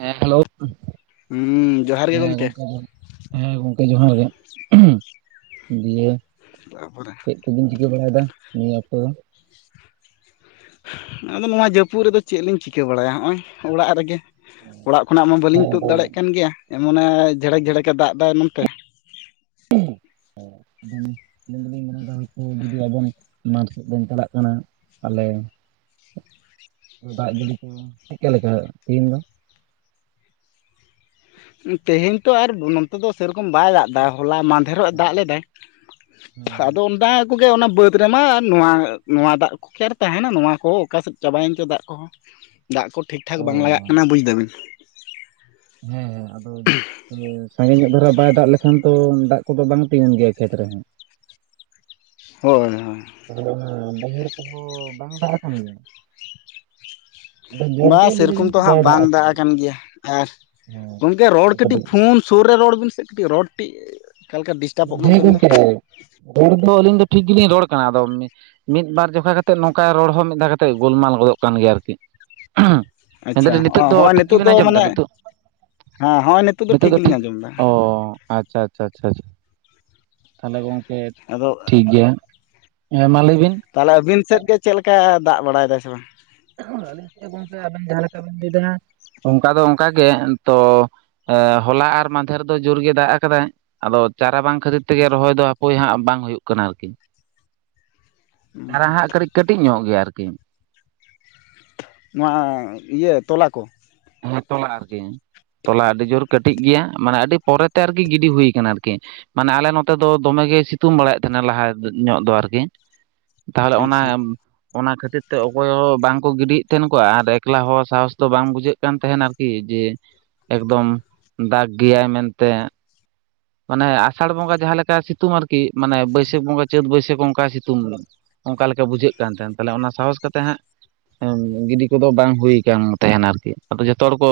ᱦᱮᱸ ᱦᱮᱞᱳ ᱦᱩᱸ ᱡᱚᱦᱟᱨ ᱜᱮ ᱦᱮᱸ ᱜᱚᱢᱠᱮ ᱜᱚᱝᱠᱮ ᱟᱦᱟᱨ ᱦᱮᱸ ᱜᱚᱝᱠᱮ ᱡᱚᱦᱟᱨ ᱜᱮ ᱫᱤᱭᱮ ᱛᱟᱯᱚᱨᱮ ᱪᱮᱫ ᱠᱚᱵᱤᱱ ᱪᱤᱠᱟᱹ ᱵᱟᱲᱟᱭᱮᱫᱟ ᱱᱤᱭᱟᱹ ᱚᱠᱛᱚ ᱫᱚ? [inaudible] ᱟᱫᱚ ᱱᱚᱣᱟ ᱡᱟᱹᱯᱩᱫ ᱨᱮᱫᱚ ᱪᱮᱫ ᱞᱤᱧ ᱪᱤᱠᱟᱹ ᱵᱟᱲᱟᱭᱟ ᱦᱚᱜᱼᱚᱭ ᱚᱲᱟᱜ ᱨᱮᱜᱮ ᱚᱲᱟᱜ ᱠᱷᱚᱱᱟᱜ ᱢᱟ ᱵᱟᱹᱞᱤᱧ ᱛᱩᱫ ᱫᱟᱲᱮᱭᱟᱜ ᱠᱟᱱ ᱜᱮᱭᱟ ᱮᱢᱚᱱᱮ ᱡᱷᱷᱟᱲᱮᱠ ᱡᱷᱮᱲᱮᱠᱮ ᱫᱟᱜ ᱮᱫᱟ ᱱᱚᱱᱛᱮ ᱟᱫᱚ ᱟᱹᱞᱤᱧ ᱫᱚᱞᱤᱧ ᱢᱚᱱᱮᱭᱫᱟ ᱦᱳᱭ ᱡᱩᱫᱤ ᱟᱵᱮᱱ ᱢᱟᱴᱷ ᱥᱮᱫ ᱵᱮᱱ ᱪᱟᱞᱟᱜ ᱠᱟᱱᱟ ᱟᱞᱮ ᱫᱟᱜ ᱡᱟᱹᱲᱤ ᱠᱚ ᱪᱮᱫᱠᱟ ᱞᱮᱠᱟ ᱛᱤᱦᱤᱧ ᱫᱚ? ᱛᱮᱦᱮᱧ ᱛᱚ ᱟᱨ ᱵᱚᱱᱚᱛ ᱩᱱᱫᱚ ᱥᱮᱨᱚᱠᱚᱢ ᱵᱟᱭ ᱫᱟᱜ ᱮᱫᱟ ᱦᱚᱞᱟ ᱢᱟᱫᱷᱮᱨᱚᱜ ᱮ ᱫᱟᱜ ᱞᱮᱫᱟᱭ, ᱦᱮᱸ ᱟᱫᱚ ᱚᱱᱫᱟ ᱠᱚᱜᱮ ᱚᱱᱟ ᱵᱟᱹᱫᱽ ᱨᱮᱢᱟ ᱱᱚᱣᱟ ᱱᱚᱣᱟ ᱫᱟᱜ ᱠᱚ ᱠᱤ ᱟᱨ ᱛᱟᱦᱮᱱᱟ ᱱᱚᱣᱟ ᱠᱚ ᱚᱠᱟ ᱥᱮᱫ ᱪᱟᱵᱟᱭᱮᱱ ᱪᱚ ᱫᱟᱜ ᱠᱚ ᱫᱟᱜ ᱠᱚ ᱴᱷᱤᱠᱼᱴᱷᱟᱠ ᱚ ᱵᱟᱝ ᱞᱟᱜᱟᱜ ᱠᱟᱱᱟ ᱵᱩᱡ ᱫᱟᱵᱤᱱ ᱦᱮᱸ ᱟᱫᱚ ᱥᱟᱜᱮᱧᱚᱜ ᱫᱷᱟᱨᱟ ᱵᱟᱭ ᱫᱟᱜ ᱞᱮᱠᱷᱟᱱ ᱛᱚ ᱫᱟᱜ ᱠᱚᱫᱚ ᱵᱟᱝ ᱛᱤᱜᱩᱱ ᱜᱮᱭᱟ ᱠᱷᱮᱛ ᱨᱮᱦᱚᱸ ᱦᱳᱭ ᱦᱳᱭ ᱛᱟᱦᱚᱞᱮ ᱚᱱᱟ ᱵᱟᱹᱭᱦᱟᱹᱲ ᱠᱚᱦᱚᱸ ᱵᱟᱝ ᱫᱟᱜ ᱠᱟᱱ ᱜᱮᱭᱟ? ᱟᱫᱚ ᱡᱳᱨ ᱵᱟ ᱜᱮ ᱞᱟᱹᱭ ᱥᱮᱨᱚᱠᱚᱢ ᱫᱟᱵᱤᱱ ᱛᱚ ᱵᱟᱭ ᱦᱟᱸᱜ ᱵᱟᱝ ᱫᱟᱜ ᱟᱠᱟᱫᱟ ᱟᱠᱟᱱ ᱜᱮᱭᱟ ᱟᱨ ᱦᱮᱸ ᱜᱚᱢᱠᱮ ᱨᱚᱲ ᱟᱫᱚ ᱠᱟᱹᱴᱤᱡ ᱯᱷᱳᱱ ᱥᱩᱨ ᱨᱮ ᱨᱚᱲ ᱵᱤᱱ ᱥᱮ ᱠᱟᱹᱴᱤᱡ ᱨᱚᱲ ᱠᱟᱹᱴᱤᱡ ᱚᱠᱟᱞᱮᱠᱟ ᱰᱤᱥᱴᱟᱵᱚᱜ ᱠᱟᱱ ᱦᱮᱸ ᱛᱟᱵᱤᱱᱟ ᱜᱚᱝᱠᱮ ᱨᱚᱲ ᱫᱚ ᱟᱹᱞᱤᱧ ᱫᱚ ᱴᱷᱤᱠ ᱜᱮᱞᱤᱧ ᱨᱚᱲ ᱠᱟᱱᱟ ᱟᱫᱚ ᱢᱮ ᱢᱤᱫ ᱵᱟᱨ ᱡᱚᱠᱷᱟ ᱠᱟᱛᱮᱫ ᱱᱚᱝᱠᱟ ᱨᱚᱲ ᱦᱚᱸ ᱢᱤᱫ ᱫᱷᱟᱣ ᱠᱟᱛᱮᱜ ᱜᱳᱞᱢᱟᱞ ᱜᱚᱫᱚᱜ ᱠᱟᱱ ᱜᱮᱭᱟ ᱟᱨᱠᱤ ᱢᱮᱱ ᱟᱪᱪᱷᱟ ᱮᱫᱟᱞᱤᱧ ᱱᱤᱛᱚᱜ ᱫᱚ ᱦᱚᱸᱜᱼᱚᱭ ᱴᱷᱤᱠ ᱱᱤᱛᱚᱜ ᱜᱮᱵᱮᱱ ᱫᱚ ᱟᱸᱡᱚᱢ ᱮᱫᱟ ᱢᱟᱱᱮ ᱱᱤᱛᱚᱜ ᱦᱮᱸ ᱦᱚᱸᱜᱼᱚᱭ ᱱᱤᱛᱚᱜ ᱫᱚ ᱜᱮᱞᱤᱧ ᱴᱷᱤᱠ ᱟᱸᱡᱚᱢ ᱮᱫᱟ ᱚ ᱟᱪᱪᱷᱟ ᱟᱪᱪᱷᱟ ᱟᱪᱪᱷᱟ ᱛᱟᱦᱚᱞᱮ ᱜᱚᱢᱠᱮ ᱟᱫᱚ ᱴᱷᱤᱠ ᱜᱮᱭᱟ ᱦᱮᱸ ᱢᱟ ᱞᱟᱹᱭ ᱵᱤᱱ ᱛᱟᱦᱚᱞᱮ ᱟᱵᱤᱱ ᱥᱮᱫ ᱜᱮ ᱪᱮᱫ ᱞᱮᱠᱟ ᱫᱟᱜ ᱵᱟᱲᱟᱭ ᱮᱫᱟᱭ ᱥᱮ ᱵᱟᱝ ᱟᱞᱤᱧ ᱥᱮᱫ ᱦᱚᱸ ᱜᱚᱝᱠᱮ ᱟᱵᱮᱱ ᱡᱟᱦᱟᱸ ᱞᱮᱠᱟ ᱵᱮᱱ ᱞᱟᱹᱭ ᱮᱫᱟ ᱚᱱᱠᱟ ᱫᱚ ᱚᱱᱠᱟ ᱜᱮ ᱛᱚ ᱦᱚᱞᱟ ᱟᱨ ᱢᱟᱫᱷᱮᱨ ᱫᱚ ᱡᱳᱨ ᱜᱮ ᱫᱟᱜ ᱟᱠᱟᱫᱟᱭ ᱟᱫᱚ ᱪᱟᱨᱟ ᱵᱟᱝ ᱠᱷᱟᱹᱛᱤᱨ ᱛᱮᱜᱮ ᱨᱚᱦᱚᱭ ᱫᱚ ᱦᱟᱯᱚᱭ ᱦᱟᱸᱜ ᱵᱟᱝ ᱦᱩᱭᱩᱜ ᱠᱟᱱᱟ ᱟᱨᱠᱤ ᱪᱟᱨᱟ ᱦᱟᱸᱜ ᱠᱟᱹᱴᱤ ᱠᱟᱹᱴᱤᱡ ᱧᱚᱜ ᱜᱮᱭᱟ ᱟᱨᱠᱤ ᱱᱚᱣᱟ ᱤᱭᱟᱹ ᱛᱚᱞᱟ ᱠᱚ ᱦᱮᱸ ᱛᱚᱞᱟ ᱟᱨᱠᱤ ᱛᱚᱞᱟ ᱟᱹᱰᱤ ᱡᱳᱨ ᱠᱟᱹᱴᱤᱡ ᱜᱮᱭᱟ ᱢᱟᱱᱮ ᱟᱹᱰᱤ ᱯᱚᱨᱮᱛᱮ ᱟᱨᱠᱤ ᱜᱤᱰᱤ ᱦᱩᱭ ᱠᱟᱱᱟ ᱟᱨᱠᱤ ᱢᱟᱱᱮ ᱟᱞᱮ ᱱᱚᱛᱮ ᱫᱚ ᱫᱚᱢᱮ ᱜᱮᱭ ᱥᱤᱛᱩᱝ ᱵᱟᱲᱟᱭᱮᱫ ᱛᱟᱦᱮᱱᱟ ᱞᱟᱦᱟ ᱧᱚᱜ ᱫᱚ ᱟᱨᱠᱤ ᱛᱟᱦᱚᱞᱮ ᱚᱱᱟ ᱟᱪᱪᱷᱟ ᱚᱱᱟ ᱠᱷᱟᱹᱛᱤᱨ ᱛᱮ ᱚᱠᱚᱭ ᱦᱚᱸ ᱵᱟᱝᱠᱚ ᱜᱤᱰᱤᱭᱮᱫ ᱛᱟᱦᱮᱱ ᱠᱚ ᱟᱨ ᱮᱠᱞᱟ ᱦᱚᱸ ᱥᱟᱦᱚᱥ ᱫᱚ ᱵᱟᱝ ᱵᱩᱡᱷᱟᱹᱜ ᱠᱟᱱᱟ ᱠᱟᱱ ᱛᱟᱦᱮᱱ ᱟᱨᱠᱤ ᱡᱮ ᱮᱠᱫᱚᱢ ᱫᱟᱜ ᱜᱮᱭᱟᱭ ᱢᱮᱱᱛᱮ ᱢᱟᱱᱮ ᱟᱥᱟᱲ ᱵᱚᱸᱜᱟ ᱡᱟᱦᱟ ᱞᱮᱠᱟ ᱥᱤᱛᱩᱝ ᱟᱨᱠᱤ ᱢᱟᱱᱮ ᱵᱟᱹᱭᱥᱟᱹᱠᱷ ᱵᱚᱸᱜᱟ ᱪᱟᱹᱛ ᱵᱟᱹᱭᱥᱟᱹᱠᱷ ᱚᱱᱠᱟ ᱥᱤᱛᱩᱝ ᱮᱫᱟ ᱚᱱᱠᱟ ᱞᱮᱠᱟ ᱵᱩᱡᱷᱟᱹᱜ ᱠᱟᱱ ᱛᱟᱦᱮᱱ ᱛᱟᱦᱚᱞᱮ ᱚᱱᱟ ᱥᱟᱦᱚᱥ ᱠᱟᱛᱮ ᱦᱟᱸᱜ ᱜᱤᱰᱤ ᱠᱚᱫᱚ ᱵᱟᱝ ᱦᱩᱭᱩ ᱟᱠᱟᱱ ᱛᱟᱦᱮᱱᱟ ᱟᱨᱠᱤ ᱟᱫᱚ ᱡᱚᱛᱚ ᱦᱚᱲ ᱠᱚ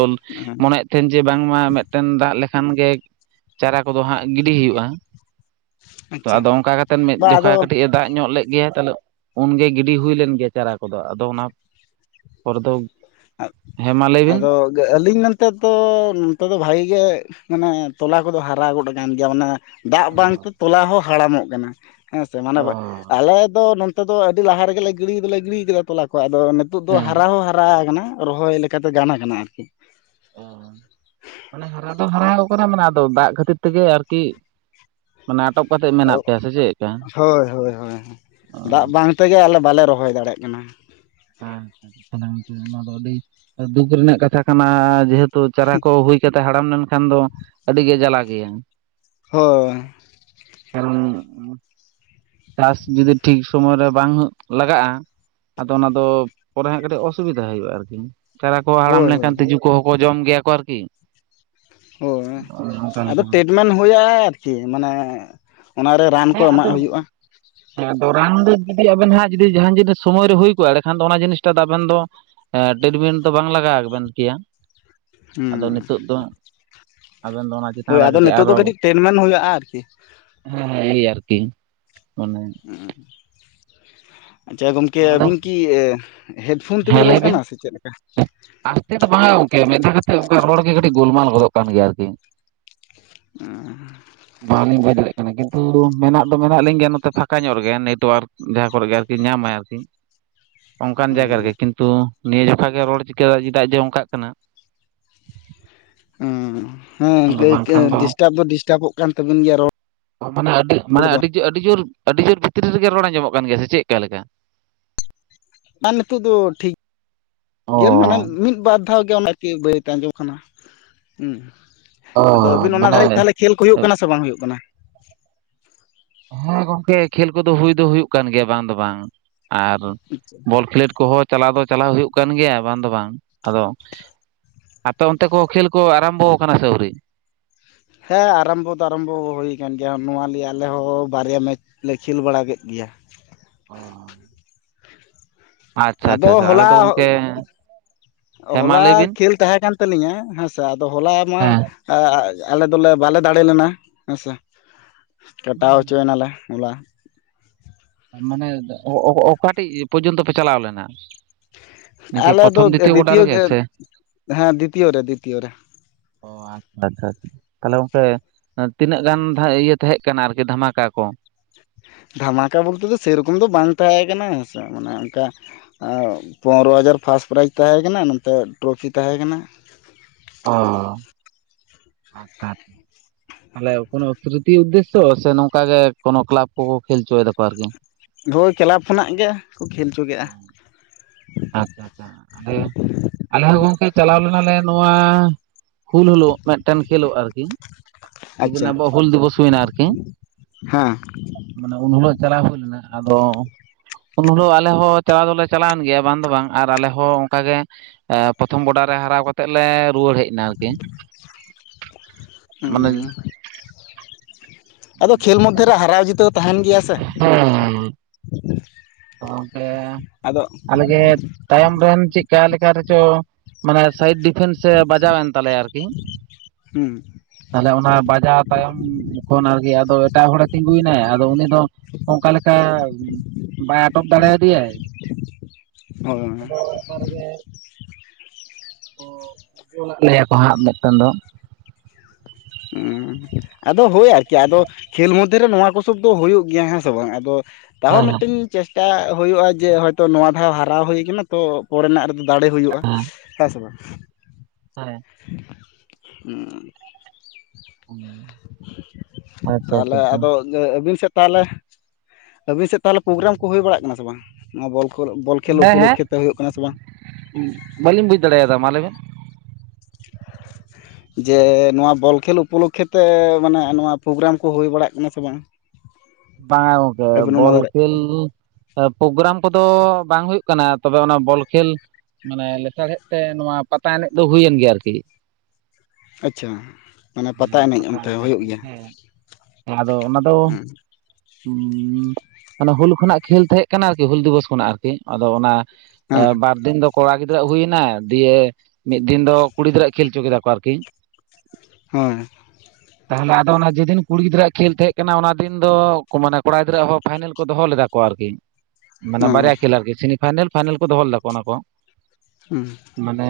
ᱢᱚᱱᱮᱭᱮᱫ ᱛᱟᱦᱮᱱ ᱡᱮ ᱵᱟᱝᱢᱟ ᱢᱤᱫᱴᱮᱱ ᱫᱟᱜ ᱞᱮᱠᱷᱟᱱ ᱜᱮ ᱪᱟᱨᱟ ᱠᱚᱫᱚ ᱦᱟᱸᱜ ᱜᱤᱰᱤ ᱦᱩᱭᱩᱜᱼᱟ ᱛᱚ ᱟᱪᱪᱷᱟ ᱟᱫᱚ ᱚᱱᱠᱟ ᱠᱟᱛᱮ ᱢᱤᱫ ᱵᱟ ᱟᱫᱚ ᱡᱚᱠᱷᱟ ᱠᱟᱹᱴᱤᱡ ᱮ ᱫᱟᱜ ᱧᱚᱜ ᱞᱮᱫ ᱜᱮ ᱛᱟᱦᱚᱞᱮ ᱩᱱᱜᱮ ᱜᱤᱰᱤ ᱦᱩᱭ ᱞᱮᱱ ᱜᱮᱭᱟ ᱪᱟᱨᱟ ᱠᱚᱫᱚ ᱟᱫᱚ ᱚᱱᱟ ᱯᱚᱨ ᱫᱚ ᱦᱮᱸ ᱢᱟ ᱞᱟᱹᱭ ᱵᱤᱱ ᱟᱫᱚ ᱟᱹᱞᱤᱧ ᱢᱮᱱᱛᱮ ᱛᱚ ᱱᱚᱛᱮ ᱫᱚ ᱵᱷᱟᱜᱮ ᱜᱮ ᱢᱟᱱᱮ ᱛᱚᱞᱟ ᱠᱚᱫᱚ ᱦᱟᱨᱟ ᱜᱚᱫ ᱟᱠᱟᱱ ᱜᱮᱭᱟ ᱢᱟᱱᱮ ᱫᱟᱜ ᱵᱟᱝᱛᱮ ᱛᱚᱞᱟ ᱦᱚᱸ ᱦᱟᱲᱟᱢᱚᱜ ᱠᱟᱱᱟ ᱦᱮᱸ ᱥᱮ ᱢᱟᱱᱮ ᱵᱟᱝ ᱟᱞᱮ ᱫᱚ ᱱᱮᱛᱚᱜ ᱫᱚ ᱟᱹᱰᱤ ᱞᱟᱦᱟ ᱨᱮᱜᱮᱞᱮ ᱜᱤᱲᱤ ᱫᱚᱞᱮ ᱜᱤᱲᱤ ᱟᱠᱟᱫᱟ ᱛᱚᱞᱟ ᱠᱚ ᱟᱫᱚ ᱱᱤᱛᱚᱜ ᱫᱚ ᱦᱮᱸ ᱦᱟᱨᱟ ᱦᱚᱸ ᱦᱟᱨᱟ ᱟᱠᱟᱱᱟ ᱨᱚᱦᱚᱭ ᱞᱮᱠᱟᱫᱚ ᱜᱟᱱ ᱟᱠᱟᱱᱟ ᱟᱨᱠᱤ [unintelligible] ᱢᱟᱱᱮ ᱦᱟᱨᱟ ᱫᱚ ᱦᱟᱨᱟ ᱟᱠᱟᱱᱟ ᱟᱫᱚ ᱫᱟᱜ ᱠᱷᱟᱹᱛᱤᱨ ᱛᱮᱜᱮ ᱟᱨᱠᱤ ᱢᱟᱱᱮ ᱟᱴᱚᱠ ᱠᱟᱛᱮᱜ ᱢᱮᱱᱟᱜ ᱯᱮᱭᱟ ᱥᱮ ᱪᱮᱫ ᱞᱮᱠᱟ ᱦᱳᱭ ᱦᱳᱭ ᱦᱳᱭ ᱫᱟᱜ ᱵᱟᱝ ᱛᱮᱜᱮ ᱟᱞᱮ ᱵᱟᱞᱮ ᱨᱚᱦᱚᱭ ᱫᱟᱲᱮᱭᱟᱜ ᱠᱟᱱᱟ ᱟᱪᱪᱷᱟ ᱜᱚᱝᱠᱮ ᱱᱚᱣᱟ ᱫᱚ ᱟᱹᱰᱤ ᱫᱩᱠ ᱨᱮᱱᱟᱜ ᱠᱟᱛᱷᱟ ᱠᱟᱱᱟ ᱡᱮᱦᱮᱛᱩ ᱪᱟᱨᱟ ᱠᱚ ᱦᱩᱭ ᱠᱟᱛᱮᱫ ᱦᱟᱲᱟᱢ ᱞᱮᱱᱠᱷᱟᱱ ᱫᱚ ᱟᱹᱰᱤᱜᱮ ᱡᱟᱞᱟ ᱜᱮᱭᱟ ᱦᱳᱭ ᱠᱟᱨᱚᱱ ᱪᱟᱥ ᱡᱩᱫᱤ ᱴᱷᱤᱠ ᱥᱩᱢᱚᱭ ᱨᱮ ᱵᱟᱝ ᱞᱟᱜᱟᱜᱼᱟ ᱟᱫᱚ ᱚᱱᱟ ᱫᱚ ᱯᱚᱨᱮ ᱦᱟᱸᱜ ᱠᱟᱹᱴᱤᱡ ᱚᱥᱩᱵᱷᱤᱫᱟ ᱦᱩᱭᱩᱜᱼᱟ ᱟᱨᱠᱤ ᱪᱟᱨᱟ ᱠᱚ ᱦᱟᱲᱟᱢ ᱦᱳᱭ ᱦᱳᱭ ᱞᱮᱱᱠᱷᱟᱱ ᱛᱤᱡᱩ ᱠᱚᱦᱚᱸ ᱠᱚ ᱡᱚᱢ ᱜᱮᱭᱟ ᱠᱚ ᱟᱨᱠᱤ ᱦᱳᱭ ᱚᱱᱠᱟ ᱟᱫᱚ ᱞᱮᱠᱟ ᱴᱤᱴᱢᱮᱱᱴ ᱦᱩᱭᱩᱜᱼᱟ ᱟᱨᱠᱤ ᱢᱟᱱᱮ ᱚᱱᱟᱨᱮ ᱨᱟᱱ ᱠᱚ ᱦᱮᱸ ᱮᱢᱟᱜ ᱟᱫᱚ ᱦᱩᱭᱩᱜᱼᱟ ᱟᱫᱚ ᱨᱟᱱ ᱫᱚ ᱡᱩᱫᱤ ᱟᱵᱮᱱ ᱦᱟᱸᱜ ᱡᱩᱫᱤ ᱡᱟᱦᱟᱱ ᱡᱤᱱᱤᱥ ᱥᱚᱢᱚᱭ ᱨᱮ ᱦᱩᱭ ᱠᱚᱜᱼᱟ ᱮᱰᱮᱠᱷᱟᱱ ᱫᱚ ᱚᱱᱟ ᱡᱤᱱᱤᱥᱴᱟ ᱫᱚ ᱟᱵᱮᱱ ᱫᱚ ᱴᱤᱴᱢᱤᱱᱴ ᱫᱚ ᱵᱟᱝ ᱞᱟᱜᱟᱣ ᱟᱵᱮᱱ ᱠᱮᱭᱟ᱾ ᱟᱫᱚ ᱦᱩᱸ ᱱᱤᱛᱚᱜ ᱫᱚ ᱟᱵᱮᱱ ᱫᱚ ᱚᱱᱟ ᱪᱮᱛᱟᱱ ᱦᱳᱭ ᱨᱮ ᱟᱫᱚ ᱱᱤᱛᱚᱜ ᱫᱚ ᱟᱨᱚ ᱠᱟᱹᱴᱤᱡ ᱴᱮᱴᱢᱮᱱ ᱦᱩᱭᱩᱜᱼᱟ ᱟᱨᱠᱤ ᱦᱳᱭ ᱟᱨᱠᱤ ᱢᱟᱱᱮ [unintelligible] ᱟᱪᱪᱷᱟ ᱜᱚᱢᱠᱮ ᱟᱫᱚ ᱟᱹᱵᱤᱱ ᱠᱤ ᱦᱮᱰᱯᱷᱳᱱ ᱦᱮᱸ ᱛᱮᱵᱤᱱ ᱞᱟᱹᱭ ᱨᱚᱲ ᱵᱤᱱ ᱠᱟᱱᱟ ᱥᱮ ᱪᱮᱫ ᱞᱮᱠᱟ ᱟᱥᱛᱮ ᱫᱚ ᱵᱟᱝ ᱜᱚᱝᱠᱮ ᱢᱤᱫ ᱫᱷᱟᱣ ᱠᱟᱛᱮᱜ ᱚᱱᱠᱟ ᱨᱚᱲ ᱜᱮ ᱠᱟᱹᱴᱤᱡ ᱜᱚᱞᱢᱟᱞ ᱜᱚᱫᱚᱜ ᱠᱟᱱ ᱜᱮᱭᱟ ᱟᱨᱠᱤ [unintelligible] ᱵᱟᱝᱞᱤᱧ ᱵᱩᱡᱽ ᱫᱟᱲᱭᱟᱜ ᱠᱟᱱᱟ ᱠᱤᱱᱛᱩ ᱢᱮᱱᱟᱜ ᱫᱚ ᱢᱮᱱᱟᱜ ᱞᱤᱧ ᱜᱮᱭᱟ ᱱᱚᱛᱮ ᱯᱷᱟᱸᱠᱟ ᱧᱚᱜ ᱨᱮᱜᱮ ᱱᱮᱴᱚᱣᱟᱨᱠ ᱡᱟᱦᱟᱸ ᱠᱚᱨᱮ ᱜᱮ ᱟᱨᱠᱤ ᱧᱟᱢᱟᱭ ᱟᱨᱠᱤ ᱚᱱᱠᱟᱱ ᱡᱟᱭᱜᱟ ᱨᱮᱜᱮ ᱠᱤᱱᱛᱩ ᱱᱤᱭᱟᱹ ᱡᱚᱠᱷᱟ ᱜᱮ ᱨᱚᱲ ᱪᱤᱠᱟᱹ ᱪᱮᱫᱟᱜ ᱡᱮ ᱚᱱᱠᱟᱜ ᱠᱟᱱᱟ᱾ ᱦᱩ ᱦᱮᱸ ᱟᱫᱚ ᱠᱟᱹᱡ ᱠᱟᱹᱡ ᱵᱟᱝᱠᱷᱟᱱ ᱰᱤᱥᱴᱟᱯ ᱫᱚ ᱰᱤᱥᱴᱟᱵᱚᱜ ᱠᱟᱱ ᱛᱟᱵᱤᱱ ᱜᱮᱭᱟ ᱨᱚᱲ᱾ ᱢᱟᱱᱮ ᱟᱹᱰᱤ ᱢᱟᱱᱮ ᱫᱚ ᱟᱹᱰᱤ ᱟᱹᱰᱤᱡᱳᱨ ᱟᱹᱰᱤ ᱡᱳᱨ ᱵᱷᱤᱛᱨᱤ ᱨᱮᱜᱮ ᱨᱚᱲ ᱟᱸᱡᱚᱢᱟᱜ ᱠᱟᱱ ᱜᱮᱭᱟ ᱥᱮ ᱪᱮᱫᱠᱟ ᱞᱮᱠᱟ? ᱟᱨ ᱱᱤᱛᱚᱜ ᱫᱚ ᱴᱷᱤᱠ ᱜᱮ ᱢᱟᱱᱮ ᱚ ᱢᱤᱫ ᱵᱟᱨ ᱢᱤᱫᱫᱷᱟᱣ ᱜᱮ ᱚᱱᱟ ᱠᱤ ᱵᱟᱹᱭ ᱛᱮ ᱟᱸᱡᱚᱢ ᱠᱟᱱᱟ ᱦᱩᱸ ᱟᱫᱚ ᱟᱹᱵᱤᱱ ᱚᱱᱟ ᱫᱷᱟᱹᱨᱤᱡ ᱢᱟᱱᱮ ᱛᱟᱦᱚᱞᱮ ᱠᱷᱮᱞ ᱠᱚ ᱦᱩᱭᱩᱜ ᱠᱟᱱᱟ ᱥᱮ ᱵᱟᱝ ᱦᱩᱭᱩᱜ ᱠᱟᱱᱟ? ᱦᱩᱸ ᱜᱚᱢᱠᱮ ᱠᱷᱮᱞ ᱠᱚᱫᱚ ᱦᱩᱭ ᱫᱚ ᱦᱩᱭᱩᱜ ᱠᱟᱱ ᱜᱮᱭᱟ ᱵᱟᱝ ᱫᱚ ᱵᱟᱝ, ᱟᱨ ᱵᱚᱞ ᱠᱷᱮᱞᱳᱰ ᱠᱚᱦᱚᱸ ᱪᱟᱞᱟᱣ ᱫᱚ ᱪᱟᱞᱟᱣ ᱦᱩᱭᱩᱜ ᱠᱟᱱ ᱜᱮᱭᱟ ᱵᱟᱝ ᱫᱚ ᱵᱟᱝ, ᱟᱫᱚ ᱟᱯᱮ ᱚᱱᱛᱮ ᱠᱚ ᱠᱷᱮᱹᱞ ᱠᱚ ᱟᱨᱟᱢᱵᱚ ᱟᱠᱟᱱᱟ ᱥᱮ ᱟᱹᱣᱨᱤ? ᱦᱮᱸ ᱟᱨᱟᱢᱵᱚ ᱫᱚ ᱟᱨᱟᱢᱵᱚ ᱦᱩᱭ ᱟᱠᱟᱱ ᱜᱮᱭᱟ ᱱᱚᱣᱟ ᱞᱤᱭᱟᱹ ᱟᱞᱮ ᱦᱚᱸ ᱵᱟᱨᱭᱟ ᱢᱮᱪ ᱞᱮ ᱠᱷᱮᱹᱞ ᱵᱟᱲᱟ ᱠᱮᱫ ᱜᱮᱭᱟ᱾ ᱚ ᱟᱫᱚ ᱟᱞᱮ ᱦᱚᱞᱟ ᱫᱚ ᱜᱚᱝᱠᱮ ᱦᱮᱸ ᱢᱟ ᱦᱚᱞᱟ ᱞᱟᱹᱭ ᱵᱤᱱ? ᱠᱷᱮᱹᱞ ᱛᱟᱦᱮᱸ ᱠᱟᱱ ᱛᱟᱹᱞᱤᱧᱟ ᱦᱮᱸᱥᱮ ᱟᱫᱚ ᱦᱚᱞᱟ ᱢᱟ ᱦᱮᱸ ᱟᱞᱮ ᱫᱚᱞᱮ ᱵᱟᱞᱮ ᱫᱟᱲᱮᱹ ᱞᱮᱱᱟ ᱦᱮᱸ ᱥᱮ? ᱠᱟᱴᱟᱣ ᱦᱚᱪᱚᱭ ᱮᱱᱟᱞᱮ ᱦᱚᱞᱟ᱾ ᱢᱟᱱᱮ ᱚ ᱚᱠᱟᱴᱤᱡ ᱯᱚᱨᱡᱚᱱᱛᱚ ᱯᱮ ᱪᱟᱞᱟᱣ ᱞᱮᱱᱟ? ᱱᱤᱝᱠᱟᱹ ᱟᱞᱮ ᱫᱚ ᱯᱨᱚᱛᱷᱚᱢ ᱜᱚᱰᱟ ᱫᱤᱛᱤᱭᱚ ᱨᱮᱜᱮ ᱥᱮ ᱦᱮᱸ ᱫᱤᱛᱤᱭᱚ ᱨᱮ ᱫᱤᱛᱤᱭᱚ ᱨᱮ᱾ ᱚ [inaudible] ᱟᱪᱪᱷᱟ ᱟᱪᱪᱷᱟ ᱛᱟᱦᱞᱮ ᱜᱚᱝᱠᱮ ᱛᱤᱱᱟᱹᱜ ᱜᱟᱱ ᱤᱭᱟᱹ ᱛᱟᱦᱮᱸ ᱠᱟᱱᱟ ᱟᱨᱠᱤ ᱫᱷᱟᱢᱟᱠᱟ ᱠᱚ? ᱫᱷᱟᱢᱟᱠᱟ ᱵᱚᱞᱛᱮ ᱫᱚ ᱥᱮᱭᱨᱚᱠᱚᱢ ᱫᱚ ᱵᱟᱝ ᱛᱟᱦᱮᱸ ᱠᱟᱱᱟ, ᱥᱮ ᱢᱟᱱᱮ ᱚᱱᱠᱟ ᱮᱸᱜ ᱯᱚᱱᱨᱚ ᱦᱟᱡᱟᱨ ᱯᱷᱟᱥᱴ ᱯᱨᱟᱭᱤᱡᱽ ᱛᱟᱦᱮᱸ ᱠᱟᱱᱟ ᱱᱚᱛᱮ ᱴᱨᱚᱯᱷᱤ ᱛᱟᱦᱮᱸ ᱠᱟᱱᱟ᱾ ᱚ ᱟᱪᱪᱷᱟ ᱟᱪᱪᱷᱟ᱾ ᱛᱟᱦᱞᱮ ᱠᱚᱱᱳ ᱠᱨᱤᱛᱤ ᱩᱫᱽᱫᱮᱥᱥᱚ ᱥᱮ ᱱᱚᱝᱠᱟ ᱜᱮ ᱠᱚᱱᱚ ᱠᱞᱟᱯ ᱠᱚᱠᱚ ᱠᱷᱮᱹᱞ ᱚᱪᱚᱭ ᱫᱟ ᱠᱚ ᱟᱨᱠᱤ᱾ ᱦᱳᱭ ᱠᱞᱟᱵᱽ ᱠᱷᱚᱱᱟᱜ ᱜᱮ ᱠᱷᱮᱹᱞ ᱦᱚᱪᱚ ᱠᱮᱜ-ᱟ᱾ ᱟᱪᱪᱷᱟ ᱟᱪᱪᱷᱟ, ᱟᱞᱮ ᱦᱚᱸ ᱜᱚᱝᱠᱮ ᱪᱟᱞᱟᱣ ᱞᱮᱱᱟᱞᱮ ᱱᱚᱣᱟ ᱦᱩᱞ ᱦᱩᱞᱳᱜ ᱢᱤᱫᱴᱮᱱ ᱠᱷᱮᱹᱞᱳᱜ ᱟᱨᱠᱤ ᱡᱮᱫᱤᱱ ᱟᱵᱚᱣᱟᱜ ᱦᱩᱞ ᱫᱤᱵᱚᱥ ᱦᱩᱭᱱᱟ ᱟᱨᱠᱤ᱾ ᱦᱮᱸ ᱢᱟᱱᱮ ᱩᱱ ᱦᱤᱞᱳᱜ ᱪᱟᱞᱟᱣ ᱦᱩᱭ ᱞᱮᱱᱟ ᱟᱫᱚ ᱩᱱ ᱦᱤᱞᱳᱜ ᱟᱞᱮ ᱦᱚᱸ ᱪᱟᱞᱟᱣ ᱫᱚᱞᱮ ᱪᱟᱞᱟᱣᱮᱱ ᱜᱮᱭᱟ, ᱵᱟᱝ ᱫᱚ ᱵᱟᱝ ᱟᱨ ᱟᱞᱮ ᱦᱚᱸ ᱚᱱᱠᱟᱜᱮ ᱯᱨᱚᱛᱷᱚᱢ ᱵᱚᱰᱟᱨ ᱨᱮ ᱦᱟᱨᱟᱣ ᱠᱟᱛᱮ ᱞᱮ ᱨᱩᱣᱟᱹᱲ ᱦᱮᱡ ᱮᱱᱟ ᱟᱨᱠᱤ ᱢᱟᱱᱮ ᱦᱩᱸ ᱟᱫᱚ ᱠᱷᱮᱹᱞ ᱢᱚᱫᱽᱫᱷᱮ ᱨᱮ ᱦᱟᱨᱟᱣ ᱡᱤᱛᱟᱹᱣ ᱛᱟᱦᱮᱱ ᱜᱮᱭᱟ ᱥᱮ᱾ [unintelligible] ᱟᱫᱚ ᱟᱞᱮᱜᱮ ᱛᱟᱭᱚᱢ ᱨᱮᱱ ᱪᱮᱫᱠᱟ ᱞᱮᱠᱟ ᱨᱮᱪᱚ ᱢᱟᱱᱮ ᱥᱟᱭᱤᱰ ᱰᱤ ᱯᱷᱮᱱ ᱥᱮ ᱵᱟᱡᱟᱣᱮᱱ ᱛᱟᱞᱮᱭᱟ ᱟᱨᱠᱤ᱾ ᱦᱩᱸ ᱛᱟᱦᱚᱞᱮ ᱚᱱᱟ ᱵᱟᱡᱟᱣ ᱛᱟᱭᱚᱢ ᱠᱷᱚᱱ ᱟᱨᱠᱤ ᱟᱫᱚ ᱮᱴᱟᱜ ᱦᱚᱲᱮ ᱛᱤᱸᱜᱩᱭᱮᱱᱟᱭ ᱟᱫᱚ ᱩᱱᱤ ᱫᱚ, ᱚᱱᱠᱟ ᱞᱮᱠᱟ ᱵᱟᱭ ᱟᱴᱚᱠ ᱫᱟᱲᱮᱭᱟᱫᱮᱭᱟᱭ, ᱦᱳᱭ ᱫᱚ ᱚᱱᱠᱟ ᱨᱮᱜᱮ ᱜᱳᱞᱟᱜ ᱞᱮᱭᱟ ᱠᱚ ᱦᱟᱸᱜ ᱢᱤᱫᱴᱟᱝ ᱫᱚ᱾ ᱦᱩᱸ ᱟᱫᱚ ᱦᱳᱭ ᱟᱨᱠᱤ ᱟᱫᱚ ᱠᱷᱮᱹᱞ ᱢᱚᱫᱽᱫᱷᱮᱨᱮ ᱱᱚᱣᱟ ᱠᱚᱥᱚᱵ ᱫᱚ ᱦᱩᱭᱩᱜ ᱜᱮᱭᱟ ᱦᱮᱸ ᱥᱮ ᱵᱟᱝ? ᱟᱫᱚ ᱛᱟᱣ ᱢᱤᱫᱴᱮᱱ ᱪᱮᱥᱴᱟ ᱦᱩᱭᱩᱜᱼᱟ ᱡᱮ ᱦᱚᱭᱛᱚ ᱱᱚᱣᱟ ᱫᱷᱟᱣ ᱦᱟᱨᱟᱣ ᱦᱩᱭ ᱠᱟᱱᱟ, ᱛᱚ ᱯᱚᱨᱮᱱᱟᱜ ᱨᱮᱫᱚ ᱫᱟᱲᱮ ᱦᱩᱭᱩᱜᱼᱟ, ᱦᱮᱸ ᱥᱮ ᱵᱟᱝ? ᱚᱠᱟᱨᱮ ᱦᱩᱸ ᱟᱪᱪᱷᱟ ᱟᱪᱪᱷᱟ ᱛᱟᱦᱚᱞᱮ ᱟᱪᱪᱷᱟ ᱟᱫᱚ ᱟᱹᱵᱤᱱ ᱥᱮᱫ ᱛᱟᱦᱚᱞᱮ ᱟᱹᱵᱤᱱ ᱥᱮᱫ ᱛᱟᱦᱚᱞᱮ ᱯᱨᱳᱜᱨᱟᱢ ᱠᱚ ᱦᱩᱭ ᱵᱟᱲᱟᱜ ᱠᱟᱱᱟ ᱥᱮ ᱵᱟᱝ? ᱱᱚᱣᱟ ᱵᱚᱞ ᱠᱷᱚᱞ, ᱵᱚᱞ ᱠᱷᱮᱞ ᱦᱮᱸ ᱦᱮᱸ ᱩᱯᱚᱞᱚᱠᱠᱷᱮᱛᱮ ᱦᱩᱭᱩᱜ ᱠᱟᱱᱟ ᱥᱮ ᱵᱟᱝ? ᱵᱟᱹᱞᱤᱧ ᱵᱩᱡ ᱫᱟᱲᱮᱭᱟᱫᱟ ᱢᱟ ᱞᱟᱹᱭᱵᱮᱱ᱾ ᱡᱮ ᱱᱚᱣᱟ ᱵᱚᱞ ᱠᱷᱮᱞ ᱩᱯᱚᱞᱚᱠᱠᱷᱮᱛᱮ ᱢᱟᱱᱮ ᱱᱚᱣᱟ ᱯᱨᱳᱜᱨᱟᱢ ᱠᱚ ᱦᱩᱭ ᱵᱟᱲᱟᱜ ᱠᱟᱱᱟ ᱥᱮ ᱵᱟᱝ? ᱵᱟᱝᱟ ᱜᱚᱝᱠᱮ ᱟᱹᱵᱤᱱ ᱚᱱᱟ ᱵᱚᱞ ᱫᱟᱨᱮ ᱠᱷᱮᱞ ᱯᱨᱳᱜᱨᱟᱢ ᱠᱚᱫᱚ ᱵᱟᱝ ᱦᱩᱭᱩᱜ ᱠᱟᱱᱟ ᱛᱚᱵᱮ ᱚᱱᱟ ᱵᱚᱞ ᱠᱷᱮᱞ ᱢᱟᱱᱮ ᱞᱛᱟᱲᱦᱮᱫ ᱛᱮ ᱱᱚᱣᱟ ᱯᱟᱛᱟ ᱮᱱᱮᱡ ᱫᱚ ᱦᱩᱭᱮᱱ ᱜᱮᱭᱟ ᱟᱨᱠᱤ ᱟᱪᱪᱷᱟ ᱢᱟᱱᱮ ᱦᱮᱸ ᱯᱟᱛᱟ ᱚᱱᱛᱮ ᱮᱱᱮᱡ ᱦᱩᱭᱩᱜ ᱦᱚᱛᱮᱡ ᱜᱮᱭᱟ ᱛᱮ ᱦᱮᱸ ᱟᱫᱚ ᱚᱱᱟ ᱫᱚ ᱦᱮᱸ ᱩ ᱢᱟᱱᱮ ᱦᱩᱞ ᱠᱷᱚᱱᱟᱜ ᱠᱷᱮᱞ ᱛᱟᱦᱮᱸᱜ ᱠᱟᱱᱟ ᱟᱨᱠᱤ ᱦᱩᱞ ᱫᱤᱵᱚᱥ ᱠᱷᱚᱱᱟᱜ ᱟᱨᱠᱤ ᱟᱫᱚ ᱚᱱᱟ ᱦᱮᱸ ᱵᱟᱨᱫᱤᱱ ᱫᱚ ᱠᱚᱲᱟ ᱜᱤᱫᱽᱨᱟᱹ ᱟᱜ ᱦᱩᱭᱱᱟ ᱫᱤᱭᱮ ᱢᱤᱫ ᱫᱤᱱ ᱫᱚ ᱠᱩᱲᱤ ᱜᱤᱫᱽᱨᱟᱹ ᱟᱜ ᱠᱷᱮᱹᱞ ᱦᱚᱪᱚ ᱠᱮᱫᱟ ᱠᱚ ᱟᱨᱠᱤ ᱦᱳᱭ ᱛᱟᱦᱚᱞᱮ ᱟᱫᱚ ᱚᱱᱟ ᱡᱮᱫᱤᱱ ᱠᱩᱲᱤ ᱜᱤᱫᱽᱨᱟᱹᱣᱟᱜ ᱠᱷᱮᱞ ᱛᱟᱦᱮᱸ ᱠᱟᱱᱟ ᱚᱱᱟ ᱫᱤᱱ ᱫᱚ ᱢᱟᱱᱮ ᱠᱚᱲᱟ ᱜᱤᱫᱽᱨᱟᱹ ᱦᱚᱸ ᱯᱷᱟᱭᱱᱮᱞ ᱠᱚ ᱫᱚᱦᱚ ᱞᱮᱫᱟ ᱠᱚ ᱟᱨᱠᱤ ᱢᱟᱱᱮ ᱦᱮᱸ ᱵᱟᱨᱭᱟ ᱠᱷᱮᱹᱞ ᱟᱨᱠᱤ [unintelligible] ᱯᱷᱟᱭᱱᱮᱞᱼᱯᱷᱟᱭᱱᱮᱞ ᱠᱚ ᱫᱚᱦᱚ ᱞᱮᱫᱟ ᱠᱚ ᱚᱱᱟ ᱠᱚ, ᱦᱩᱸ ᱢᱟᱱᱮ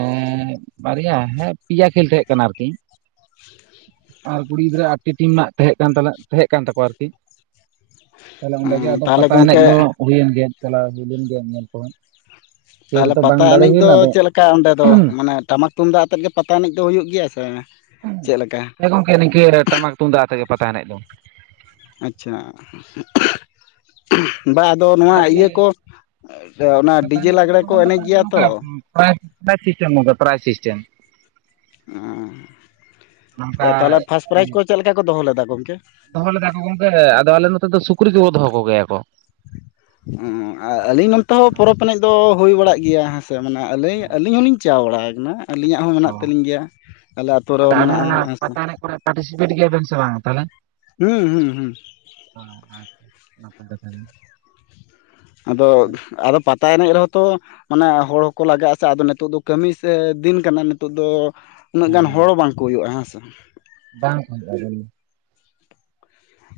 ᱵᱟᱨᱭᱟ ᱦᱮᱸ ᱯᱮᱭᱟ ᱠᱷᱮᱞ ᱛᱟᱸᱦᱮᱠ ᱠᱟᱱᱟ ᱟᱨᱠᱤ ᱟᱨ ᱠᱩᱲᱤ ᱜᱤᱫᱽᱨᱟᱹ ᱟᱴᱤ ᱴᱤᱢ ᱨᱮᱱᱟᱜ ᱛᱟᱦᱮᱸ ᱠᱟᱱᱛᱟᱱᱮ ᱛᱟᱦᱮᱸ ᱠᱟᱱ ᱛᱟᱠᱚᱣᱟ ᱟᱨᱠᱤ ᱛᱟᱦᱞᱮ ᱚᱸᱰᱮ ᱜᱮ ᱦᱮᱸ ᱟᱫᱚ ᱛᱟᱦᱚᱞᱮ ᱯᱟᱛᱟ ᱮᱱᱮᱡ ᱜᱚᱢᱠᱮ ᱫᱚ ᱦᱩᱭᱮᱱ ᱜᱮ ᱪᱟᱞᱟᱣ ᱦᱩᱭ ᱞᱮᱱ ᱜᱮᱭᱟ ᱧᱮᱞ ᱠᱚᱦᱚᱸ ᱠᱷᱮᱞ ᱛᱟᱦᱚᱞᱮ ᱨᱮᱫᱚ ᱵᱟᱝ ᱯᱟᱛᱟ ᱫᱟᱲᱮ ᱮᱱᱮᱡ ᱦᱩᱭ ᱫᱚ ᱞᱮᱱᱟ ᱟᱫᱚ ᱪᱮᱫᱞᱮᱠᱟ ᱚᱸᱰᱮ ᱫᱚ ᱢᱟᱱᱮ ᱴᱟᱢᱟᱠ ᱛᱩᱢᱫᱟᱜ ᱟᱛᱮᱫ ᱜᱮ ᱯᱟᱛᱟ ᱮᱱᱮᱡ ᱫᱚ ᱦᱩᱭᱩᱜ ᱜᱮᱭᱟ ᱥᱮ ᱵᱟᱝ ᱪᱮᱫ ᱞᱮᱠᱟ ᱦᱮᱸ ᱜᱚᱢᱠᱮ ᱱᱤᱠ ᱴᱟᱢᱟᱠ ᱛᱩᱢᱫᱟᱜ ᱟᱛᱮᱜᱮ ᱯᱟᱛᱟ ᱮᱱᱮᱡ ᱫᱚ᱾ ᱟᱪᱪᱷᱟ ᱵᱟᱫᱽ ᱟᱫᱚ ᱱᱚᱣᱟ ᱟᱨᱠᱤ ᱤᱭᱟᱹ ᱠᱚ ᱚᱱᱟ ᱰᱤᱡᱮ ᱞᱟᱜᱽᱬᱮ ᱠᱚ ᱮᱱᱮᱡ ᱜᱮᱭᱟ ᱛᱚ ᱯᱨᱟᱭ ᱯᱨᱟᱭ ᱥᱤᱥᱴᱢ ᱱᱚᱣᱟ ᱫᱚ ᱯᱨᱟᱭ ᱥᱤᱥᱴᱢ ᱱᱚᱝᱠᱟ ᱚᱸᱻ ᱛᱟᱦᱚᱞᱮ ᱯᱷᱟᱥᱴ ᱯᱨᱟᱭᱤᱡᱽ ᱠᱚ ᱪᱮᱫ ᱞᱮᱠᱟ ᱠᱚ ᱫᱚᱦᱚ ᱞᱮᱫᱟ ᱜᱚᱢᱠᱮ ᱫᱚᱦᱚ ᱞᱮᱫᱟ ᱠᱚ ᱜᱚᱢᱠᱮ ᱟᱫᱚ ᱟᱞᱮ ᱱᱚᱛᱮ ᱫᱚ ᱥᱩᱠᱨᱤ ᱠᱚᱵᱚ ᱫᱚᱦᱚ ᱠᱚᱜᱮᱭᱟ ᱠᱚ ᱟᱨ ᱟᱹᱞᱤᱧ ᱱᱚᱱᱛᱮ ᱦᱚᱸ ᱢᱟᱱᱮ ᱯᱚᱨᱚᱵᱽ ᱮᱱᱮᱡ ᱫᱚ ᱦᱩᱭ ᱵᱟᱲᱟᱜ ᱜᱮᱭᱟ ᱦᱮᱸ ᱥᱮ ᱢᱟᱱᱮ ᱟᱹᱞᱤᱧ ᱦᱮᱸ ᱟᱹᱞᱤᱧ ᱦᱚᱸᱞᱤᱧ ᱪᱟ ᱵᱟᱲᱟ ᱠᱟᱱᱟ ᱟᱹᱞᱤᱧᱟᱜ ᱦᱚᱸ ᱚ ᱢᱮᱱᱟᱜ ᱛᱟᱹᱞᱤᱧ ᱜᱮᱭᱟ ᱟᱞᱮ ᱟ ᱟᱹᱛᱩ ᱨᱮᱦᱚᱸ ᱢᱮᱱᱟᱜᱼᱟ ᱦᱮᱸ ᱥᱮ ᱯᱴᱤᱥᱤᱯᱮᱴ ᱜᱮᱭᱟ ᱵᱮᱱ ᱥᱮ ᱵᱟᱝᱟ ᱛᱟᱦᱚᱞᱮ ᱦᱩᱸ ᱦᱩᱸ ᱦᱩᱸ [inaudible] ᱟᱫᱚ ᱟᱫᱚ ᱯᱟ ᱛᱟᱭ ᱮᱱᱮᱡ ᱨᱮᱦᱚᱸ ᱛᱚ ᱢᱟᱱᱮ ᱦᱚᱲ ᱦᱚᱠᱚ ᱞᱟᱜᱟᱜᱼᱟ ᱥᱮ ᱟᱫᱚ ᱱᱤᱛᱚᱜ ᱫᱚ ᱠᱟᱹᱢᱤ ᱫᱤᱱ ᱠᱟᱱᱟ ᱱᱤᱛᱚᱜ ᱫᱚ ᱩᱱᱟᱹᱜ ᱜᱟᱱ ᱦᱚᱲ ᱵᱟᱝᱠᱚ ᱦᱩᱭᱩᱜᱼᱟ ᱦᱮᱸᱥᱮ ᱵᱟᱝ [unintelligible] ᱠᱷᱼᱟ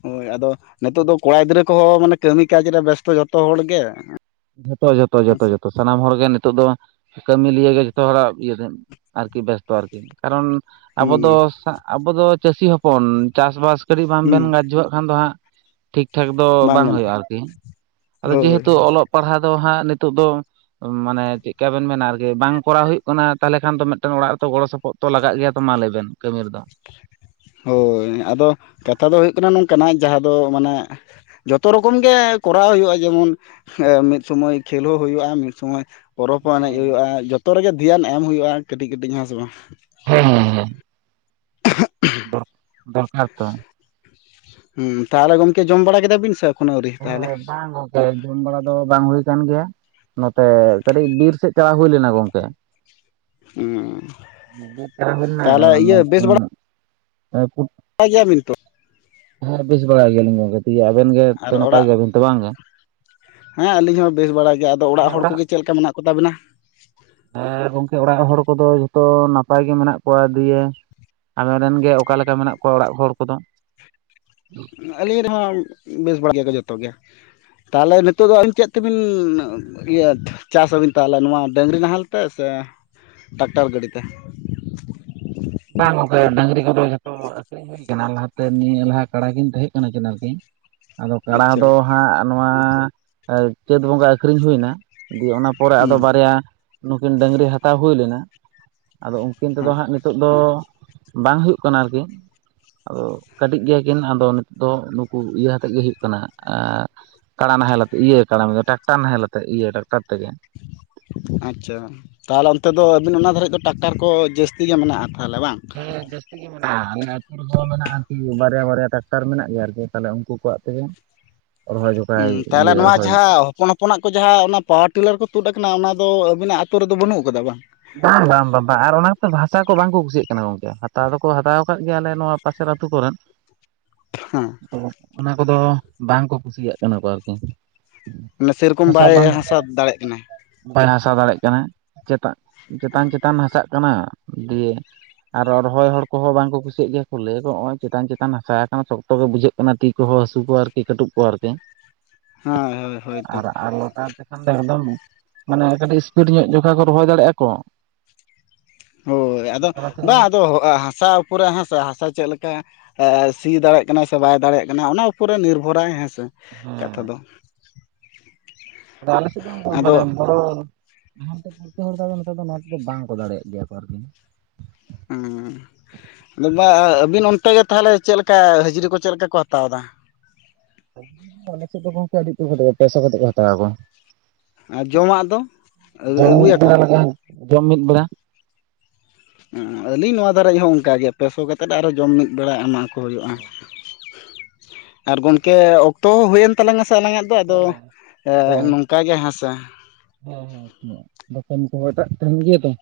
ᱦᱳᱭ ᱟᱫᱚ ᱱᱤᱛᱚᱜ ᱫᱚ ᱠᱚᱲᱟ ᱜᱤᱫᱽᱨᱟᱹ ᱠᱚᱦᱚᱸ ᱢᱟᱱᱮ ᱠᱟᱹᱢᱤ ᱠᱟᱡᱽ ᱨᱮ ᱵᱮᱥᱛᱚ ᱡᱷᱚᱛᱚ ᱦᱚᱲᱜᱮ ᱡᱚᱛᱚ ᱡᱚᱛᱚ ᱡᱚᱛᱚ ᱡᱚᱛᱚ ᱥᱟᱱᱟᱢ ᱦᱚᱲᱜᱮ ᱱᱤᱛᱚᱜ ᱫᱚ ᱠᱟᱹᱢᱤ ᱞᱤᱭᱮ ᱡᱚᱛᱚ ᱦᱚᱲᱟᱜ ᱤᱭᱟᱹ ᱟᱨᱠᱤ ᱵᱮᱥ [unintelligible] ᱟᱨᱠᱤ ᱠᱟᱨᱚᱱ ᱟᱵᱚ ᱫᱚ ᱦᱩᱸ ᱟᱵᱚ ᱫᱚ ᱪᱟᱹᱥᱤ ᱦᱚᱯᱚᱱ ᱪᱟᱥᱵᱟᱥ ᱠᱟᱹᱴᱤᱡ ᱵᱟᱢ ᱵᱮᱱ ᱦᱩᱸ ᱜᱡᱚᱣᱟᱜ ᱠᱷᱟᱱ ᱫᱚ ᱦᱟᱸᱜ ᱴᱷᱤᱠ ᱴᱷᱟᱠ ᱫᱚ ᱵᱟᱝ ᱦᱩᱭᱩᱜᱼᱟ ᱟᱨᱠᱤ ᱟᱫᱚ ᱦᱳᱭ ᱡᱮᱦᱮᱛᱩ ᱦᱳᱭ ᱚᱞᱚᱜ ᱯᱟᱲᱦᱟᱣ ᱫᱚ ᱦᱟᱸᱜ ᱱᱤᱛᱚᱜ ᱫᱚ ᱢᱟᱱᱮ ᱪᱮᱫ ᱞᱮᱠᱟᱵᱮᱱ ᱢᱮᱱᱟ ᱟᱨᱠᱤ ᱵᱟᱝ ᱠᱚᱨᱟᱣ ᱦᱩᱭᱩᱜ ᱠᱟᱱᱟ ᱛᱟᱦᱚᱞᱮ ᱠᱷᱟᱱ ᱫᱚ ᱢᱤᱫᱴᱮᱱ ᱚᱲᱟᱜ ᱨᱮᱛᱚ ᱜᱚᱲᱚ ᱥᱚᱯᱚᱦᱚᱫ ᱚᱛᱚ ᱞᱟᱜ ᱜᱮᱭᱟ ᱛᱚ ᱢᱟ ᱞᱟᱹᱭᱵᱱ ᱠᱟᱹᱢᱤ ᱨᱮᱫᱚ ᱦᱳᱭ ᱟᱫᱚ ᱠᱟᱛᱷᱟ ᱫᱚ ᱦᱩᱭᱩᱜ ᱠᱟᱱᱟ ᱱᱚᱝᱠᱟᱱᱟᱜ ᱡᱟᱦᱟᱸ ᱫᱚ ᱢᱟᱱᱮ ᱡᱚᱛᱚ ᱨᱚᱠᱚᱢ ᱜᱮ ᱠᱚᱨᱟᱣ ᱦᱩᱭᱩᱜᱼᱟ ᱡᱮᱢᱚᱱ [unintelligible] ᱢᱤᱫ ᱥᱚᱢᱚᱭ ᱠᱷᱮᱞ ᱦᱚᱸ ᱦᱩᱭᱩᱜᱼᱟ ᱢᱤᱫ ᱥᱚᱢᱚᱭ ᱯᱚᱨᱚᱵᱽ ᱦᱚᱸ ᱮᱱᱮᱡ ᱦᱮᱸ ᱦᱩᱭᱩᱜᱼᱟ ᱡᱚᱛᱚ ᱨᱮᱜᱮ ᱫᱷᱮᱭᱟᱱ ᱮᱢ ᱦᱩᱭᱩᱜᱼᱟ ᱠᱟᱹᱴᱤᱡ ᱠᱟᱹᱴᱤᱡ ᱦᱮᱸ ᱥᱮ ᱵᱟᱝ [unintelligible] ᱦᱮᱸ ᱦᱮᱸ ᱦᱮᱸ ᱦ [unintelligible] [unintelligible] ᱫᱚᱨᱠᱟᱨ ᱛᱚ ᱦᱩᱸ ᱛᱟᱦᱚᱞᱮ ᱜᱚᱢᱠᱮ ᱡᱚᱢ ᱵᱟᱲᱟ ᱠᱮᱫᱟ ᱵᱤᱱ ᱥᱮ ᱮᱠᱷᱚᱱᱚ ᱟᱹᱣᱨᱤ ᱦᱮᱸ ᱛᱟᱦᱚᱞᱮ ᱵᱟᱝ ᱜᱚᱝᱠᱮ ᱡᱚᱢ ᱵᱟᱲᱟ ᱫᱚ ᱵᱟᱝ ᱦᱩᱭ ᱠᱟᱱ ᱜᱮᱭᱟ ᱱᱚᱛᱮ ᱠᱟᱹᱴᱤᱡ ᱵᱤᱨ ᱥᱮᱫ ᱪᱟᱞᱟᱣ ᱦᱩᱭ ᱞᱮᱱᱟ ᱜᱚᱝᱠᱮ ᱦᱩᱸ ᱛᱟᱦᱚᱞᱮ ᱤᱭᱟᱹ [inaudible] ᱯᱟᱭ ᱜᱤᱭᱟ. ᱵᱤᱱ ᱛᱚ... ᱦᱮᱸ ᱵᱮᱥ ᱵᱟᱲᱟᱭ ᱜᱮᱭᱟᱞᱤᱧ ᱜᱚᱝᱠᱮ ᱤᱭᱟ ᱟᱵᱮᱱ ᱜᱮ ᱛᱚ ᱟᱨ ᱱᱟᱯᱟᱭ ᱚᱲᱟᱜ ᱜᱮᱭᱟᱵᱮᱱ ᱛᱚ ᱵᱟᱝᱜ, ᱦᱮᱸ ᱟᱹᱞᱤᱧ ᱦᱚᱸ ᱵᱮᱥ ᱵᱟᱲᱟ ᱜᱮᱭᱟ ᱟᱫᱚ ᱦᱮᱸ ᱦᱚᱲ ᱚᱲᱟᱜ ᱠᱚᱜᱮ ᱪᱮᱫ ᱞᱮᱠᱟ ᱢᱮᱱᱟᱜ ᱠᱚ ᱛᱟᱵᱮᱱᱟ? ᱟᱨ ᱜᱚᱝᱠᱮ ᱚᱲᱟᱜ ᱦᱚᱲ ᱠᱚᱫᱚ ᱡᱷᱚᱛᱚ ᱱᱟᱯᱟᱭ ᱜᱮ ᱢᱮᱱᱟᱜ ᱠᱚᱣᱟ ᱫᱤᱭᱮ ᱟᱵᱮᱱ ᱨᱮᱱ ᱜᱮ ᱚᱠᱟᱞᱮᱠᱟ ᱢᱮᱱᱟᱜ ᱠᱚᱣᱟ ᱚᱲᱟᱜ ᱦᱚᱲ ᱠᱚ ᱫᱚ? ᱟᱹᱞᱤᱧ ᱨᱮᱦᱚᱸ ᱵᱮᱥ ᱵᱟᱲᱟ ᱜᱮᱭᱟ ᱠᱚ ᱡᱚᱛᱚ ᱜᱮ ᱛᱟᱦᱚᱞᱮ ᱱᱤᱛᱚᱜ ᱫᱚ ᱟᱹᱞᱤᱧ ᱪᱮᱫ ᱛᱮᱵᱤᱱ [unintelligible] ᱤᱭᱟᱹ ᱪᱟᱥ ᱟᱵᱤᱱ ᱛᱟᱦᱚᱞᱮ ᱱᱚᱣᱟ ᱰᱟᱹᱟᱝᱨᱤ ᱱᱟᱦᱮᱞ ᱛᱮ ᱥᱮ ᱴᱨᱟᱠᱴᱟᱨ ᱜᱟᱹᱰᱤ ᱛᱮ? ᱵᱟᱝ ᱜᱚᱝᱠᱮ ᱰᱟᱹᱝᱨᱤ ᱠᱚᱫᱚ ᱡᱚᱛᱚ ᱟᱠᱷᱨᱤᱧ ᱦᱩᱭ ᱟᱠᱟᱱᱟ ᱞᱟᱦᱟᱛᱮ ᱱᱤᱭᱟᱹ ᱞᱟᱦᱟ ᱠᱟᱲᱟ ᱠᱤᱱ ᱛᱟᱦᱮᱸ ᱠᱟᱱᱟ ᱠᱤᱱ ᱟᱨᱠᱤ ᱟᱫᱚ ᱠᱟᱲᱟ ᱫᱚ ᱟᱪᱪᱷᱟ ᱦᱟᱸᱜ ᱱᱚᱣᱟ ᱪᱟᱹᱛ ᱵᱚᱸᱜᱟ ᱟᱹᱠᱷᱨᱤᱧ ᱦᱩᱭ ᱮᱱᱟ ᱫᱤᱭᱮ ᱚᱱᱟ ᱯᱚᱨᱮ ᱟᱫᱚ ᱦᱩᱸ ᱵᱟᱨᱭᱟ ᱱᱩᱠᱤᱱ ᱰᱟᱹᱝᱨᱤ ᱦᱟᱛᱟᱣ ᱦᱩᱭ ᱞᱮᱱᱟ ᱟᱫᱚ ᱩᱱᱠᱤᱱ ᱛᱮᱫᱚ ᱦᱮᱸ ᱦᱟᱸᱜ ᱱᱤᱛᱚᱜ ᱫᱚ ᱵᱟᱝ ᱦᱩᱭᱩᱜ ᱠᱟᱱᱟ ᱟᱨᱠᱤ ᱟᱫᱚ ᱠᱟᱹᱴᱤᱡ ᱜᱮᱭᱟ ᱠᱤᱱ ᱟᱫᱚ ᱱᱤᱛᱚᱜ ᱫᱚ ᱱᱩᱠᱩ ᱤᱭᱟᱹ ᱟᱛᱮᱫ ᱜᱮ ᱦᱩᱭᱩᱜ ᱠᱟᱱᱟ ᱟ...... ᱠᱟᱲᱟ ᱱᱟᱦᱮᱞ ᱟᱛᱮ ᱤᱭᱟ. ᱠᱟᱲᱟᱢ [unintelligible] ᱴᱟᱠᱴᱟᱨ ᱱᱟᱦᱮᱞ ᱟᱛᱮ ᱤᱭᱟᱹ ᱴᱟᱠᱴᱟᱨ ᱛᱮᱜᱮ ᱟᱪᱪᱷᱟ ᱛᱟᱦᱚᱞᱮ ᱚᱱᱛᱮ ᱫᱚ ᱟᱹᱵᱤᱱ ᱚᱱᱟ ᱫᱷᱟᱨᱤᱡ ᱫᱚ ᱴᱟᱠᱴᱟᱨ ᱠᱚ ᱡᱟᱹᱥᱛᱤ ᱜᱮ ᱢᱮᱱᱟᱜᱼᱟ ᱛᱟᱦᱚᱞᱮ ᱵᱟᱝ? ᱦᱮᱸ ᱡᱟ. ᱥᱛᱤ [inaudible] ᱠᱤ ᱢᱮᱱᱟᱜ-ᱟ ᱟᱞᱮ ᱟᱹᱛᱩ ᱨᱮᱦᱚᱸ ᱢᱮᱱᱟᱜᱼᱟ ᱟᱨᱠᱤ ᱵᱟᱨᱭᱟ ᱵᱟᱨᱭᱟ ᱴᱟᱠᱴᱟᱨ ᱢᱮᱱᱟᱜ ᱜᱮᱭᱟ ᱟᱨᱠᱤ ᱛᱟᱦᱚᱞᱮ ᱩᱱᱠᱩ ᱠᱚᱣᱟᱜ ᱛᱮᱜᱮ ᱨᱚᱦᱚᱭ ᱡᱚᱠᱷᱟᱭ ᱛᱟᱦᱚᱞᱮ ᱤᱭᱟᱹ ᱱᱚᱣᱟ ᱨᱚᱦᱚᱭ ᱡᱷᱟᱶ ᱯᱚᱱ ᱦᱚᱯᱚᱱᱟᱜ ᱠᱚ ᱡᱟᱦᱟᱸ ᱚᱱᱟ ᱯᱟᱴᱞᱟᱨ ᱠᱚ ᱛᱩᱫ ᱟᱠᱟᱱᱟ ᱚᱱᱟ ᱫᱚ ᱟᱵᱤᱱᱟᱜ ᱟᱛᱚ ᱨᱮᱫᱚ ᱵᱟᱹᱱᱩᱜ ᱟᱠᱟᱫᱟ ᱵᱟᱝ? [unintelligible] ᱵᱟᱝ ᱵᱟᱝ ᱵᱟᱝ ᱟᱨ ᱚᱱᱟ ᱠᱚᱛᱚ ᱵᱷᱟᱥᱟ ᱠᱚ ᱵᱟᱝᱠᱚ ᱠᱩᱥᱤᱭᱟᱜ ᱠᱟᱱᱟ ᱜᱚᱝᱠᱮ ᱦᱟᱛᱟᱣ ᱫᱚᱠᱚ ᱦᱟᱛᱟᱣ ᱟᱠᱟᱫ ᱜᱮᱭᱟ ᱟᱞᱮ ᱱᱚᱣᱟ ᱯᱟᱥᱮᱨ ᱟᱛᱩ ᱠᱚᱨᱮᱱ [unintelligible] ᱦᱩᱸ.. ᱛᱚ ᱚᱱᱟ ᱠᱚᱫᱚ ᱵᱟᱝᱠᱚ ᱠᱩᱥᱤᱭᱟᱜ ᱠᱟᱱᱟ ᱠᱚ ᱵᱟᱨᱛᱮ ᱢᱮᱥᱮᱜ ᱨᱚᱠᱚᱢ ᱵᱟᱭ ᱦᱟᱥᱟ ᱫᱟᱲᱮᱜ ᱠᱟᱱᱟᱭ ᱵᱟᱭᱬ ᱦᱟᱥᱟᱣ ᱫᱟᱲᱮᱭᱟᱜ ᱠᱟᱱᱟ ᱪᱮᱛᱟ ᱪᱮᱛᱟᱱ ᱪᱮᱛᱟᱱ ᱦᱟᱥᱟᱜ ᱠᱟᱱᱟ ᱫᱤᱭᱮ ᱟᱨᱦᱚᱸ ᱨᱚᱦᱚᱭ ᱦᱚᱲ ᱠᱚᱦᱚᱸ ᱵᱟᱝᱠᱚ ᱠᱩᱥᱤᱜ ᱜᱮᱭᱟ ᱠᱚ ᱞᱟᱹᱭ ᱠᱚ ᱦᱚᱸᱜᱼᱚᱭ ᱪᱮᱛᱟᱱ ᱪᱮᱛᱟᱱ ᱦᱟᱥᱟ ᱟᱠᱟᱱᱟ ᱥᱚᱠᱛᱚ ᱜᱮ ᱵᱩᱡᱷᱟᱹᱜ ᱚᱱᱟ ᱛᱤ ᱠᱚᱦᱚᱸ ᱦᱟᱹᱥᱩ ᱠᱚᱣᱟ ᱟᱨᱠᱤ ᱠᱟᱹᱴᱩᱵ ᱠᱚ ᱟᱨᱠᱤ ᱦᱮᱸ ᱦᱳᱭ ᱦᱳᱭ ᱛᱚ ᱟᱨ ᱟᱨ ᱞᱚᱴᱟ ᱛᱮ ᱦᱟᱱᱰᱮ ᱮᱠᱫᱚᱢ ᱢᱟᱱᱮ ᱠᱟᱹᱴᱤᱡ ᱤᱥᱯᱤᱰ ᱧᱚᱜ ᱡᱚᱠᱷᱟ ᱠᱚ ᱨᱚᱦᱚᱭ ᱫᱟᱲᱮᱭᱟᱜᱼᱟ ᱠᱚ ᱦᱳᱭ ᱟᱫᱚ ᱛᱟᱲᱟᱛᱟᱲᱤ ᱵᱟᱝ ᱢᱟᱱᱮ ᱟᱫᱚ ᱦᱟᱥᱟ ᱩᱯᱩᱨᱟ. ᱦᱟᱥᱟ ᱦᱟᱥᱟ ᱪᱮᱫ ᱞᱮᱠᱟ ᱥᱤ ᱫᱟᱲᱮᱭᱟᱜ ᱠᱟᱱᱟᱭ ᱥᱮ ᱵᱟᱭ ᱫᱟᱲᱮᱭᱟᱜ ᱠᱟᱱᱟ ᱚᱱᱟ ᱩᱯᱟ. ᱨ ᱨᱮ ᱱᱤᱨᱵᱷᱚᱨᱟᱭ ᱦᱮᱸᱥᱮ ᱦᱮᱸ ᱠᱟᱛᱷᱟ ᱫᱚ ᱟᱞᱮᱥᱮᱫ ᱫᱚ ᱢᱟᱱᱮ ᱟᱫᱚ ᱦᱚᱸ [unintelligible] ᱱᱚᱣᱟ ᱠᱚᱫᱚ ᱵᱟᱝᱠᱚ ᱫᱟᱲᱮᱭᱟᱜ ᱜᱮᱭᱟ ᱠᱚ ᱟᱨᱠᱤ ᱦᱩᱸ-ᱦᱩᱸ ᱫᱟᱫᱟ ᱟᱹᱵᱤᱱ ᱚᱱᱛᱮ ᱜᱮ ᱛᱟᱦᱚᱞᱮ ᱪᱮᱫ ᱞᱮᱠᱟ ᱦᱟᱹᱡᱨᱤ ᱠᱚ ᱪᱮᱫ ᱞᱮᱠᱟ ᱠᱚ ᱦᱟᱛᱟᱣ ᱮᱫᱟ? ᱟᱞᱮ ᱥᱮᱫ ᱫᱚ ᱜᱚᱝᱠᱮ ᱟᱹᱰᱤ ᱩᱛᱟ. ᱨ [unintelligible] ᱯᱟᱭᱥᱟ ᱠᱟᱛᱮᱫ ᱠᱚ ᱦᱟᱛᱟᱣ ᱟᱠᱚ ᱟᱨ ᱡᱚᱢᱟᱜ ᱫᱚ ᱟᱹ ᱡᱚᱢ ᱢᱤᱫ ᱟᱹᱜᱩᱭ ᱟᱠᱚ? ᱵᱮᱲᱟ ᱞᱟᱜᱟᱜᱼᱟ ᱡᱚᱢ ᱢᱤᱫ ᱵᱮᱲᱟ ᱟᱹᱞᱤᱧ ᱱᱚᱣᱟ ᱫᱷᱟᱨᱮ ᱦᱚᱸ ᱚᱱᱠᱟᱜᱮ ᱯᱮ ᱥᱚ ᱠᱟᱛᱮᱫ ᱟᱨᱦᱚᱸ ᱡᱚᱢ ᱢᱤᱫ ᱵᱮᱲᱟ ᱮᱢᱟ ᱠᱚ ᱦᱩᱭᱩᱜᱼᱟ [unintelligible] ᱟᱨ ᱜᱚᱝᱠᱮ ᱚᱠᱛᱚ ᱦᱩᱭ ᱮᱱ ᱛᱟᱞᱟᱝ-ᱟ ᱥᱮ ᱟᱞᱟᱝ-ᱟᱜ ᱫᱚ ᱦᱮᱸ ᱟᱫᱚ ᱮᱸ ᱱᱚ... ᱚᱠᱟᱜᱮ ᱦᱮᱸ ᱥᱮ ᱦᱮᱸ ᱦᱮᱸ ᱟᱪᱷᱟ ᱫᱚᱠᱟᱱ ᱠᱚᱦᱚᱸ ᱮᱴᱟᱜ ᱴᱷᱮᱱ ᱜᱤ ᱛᱟᱸᱦ......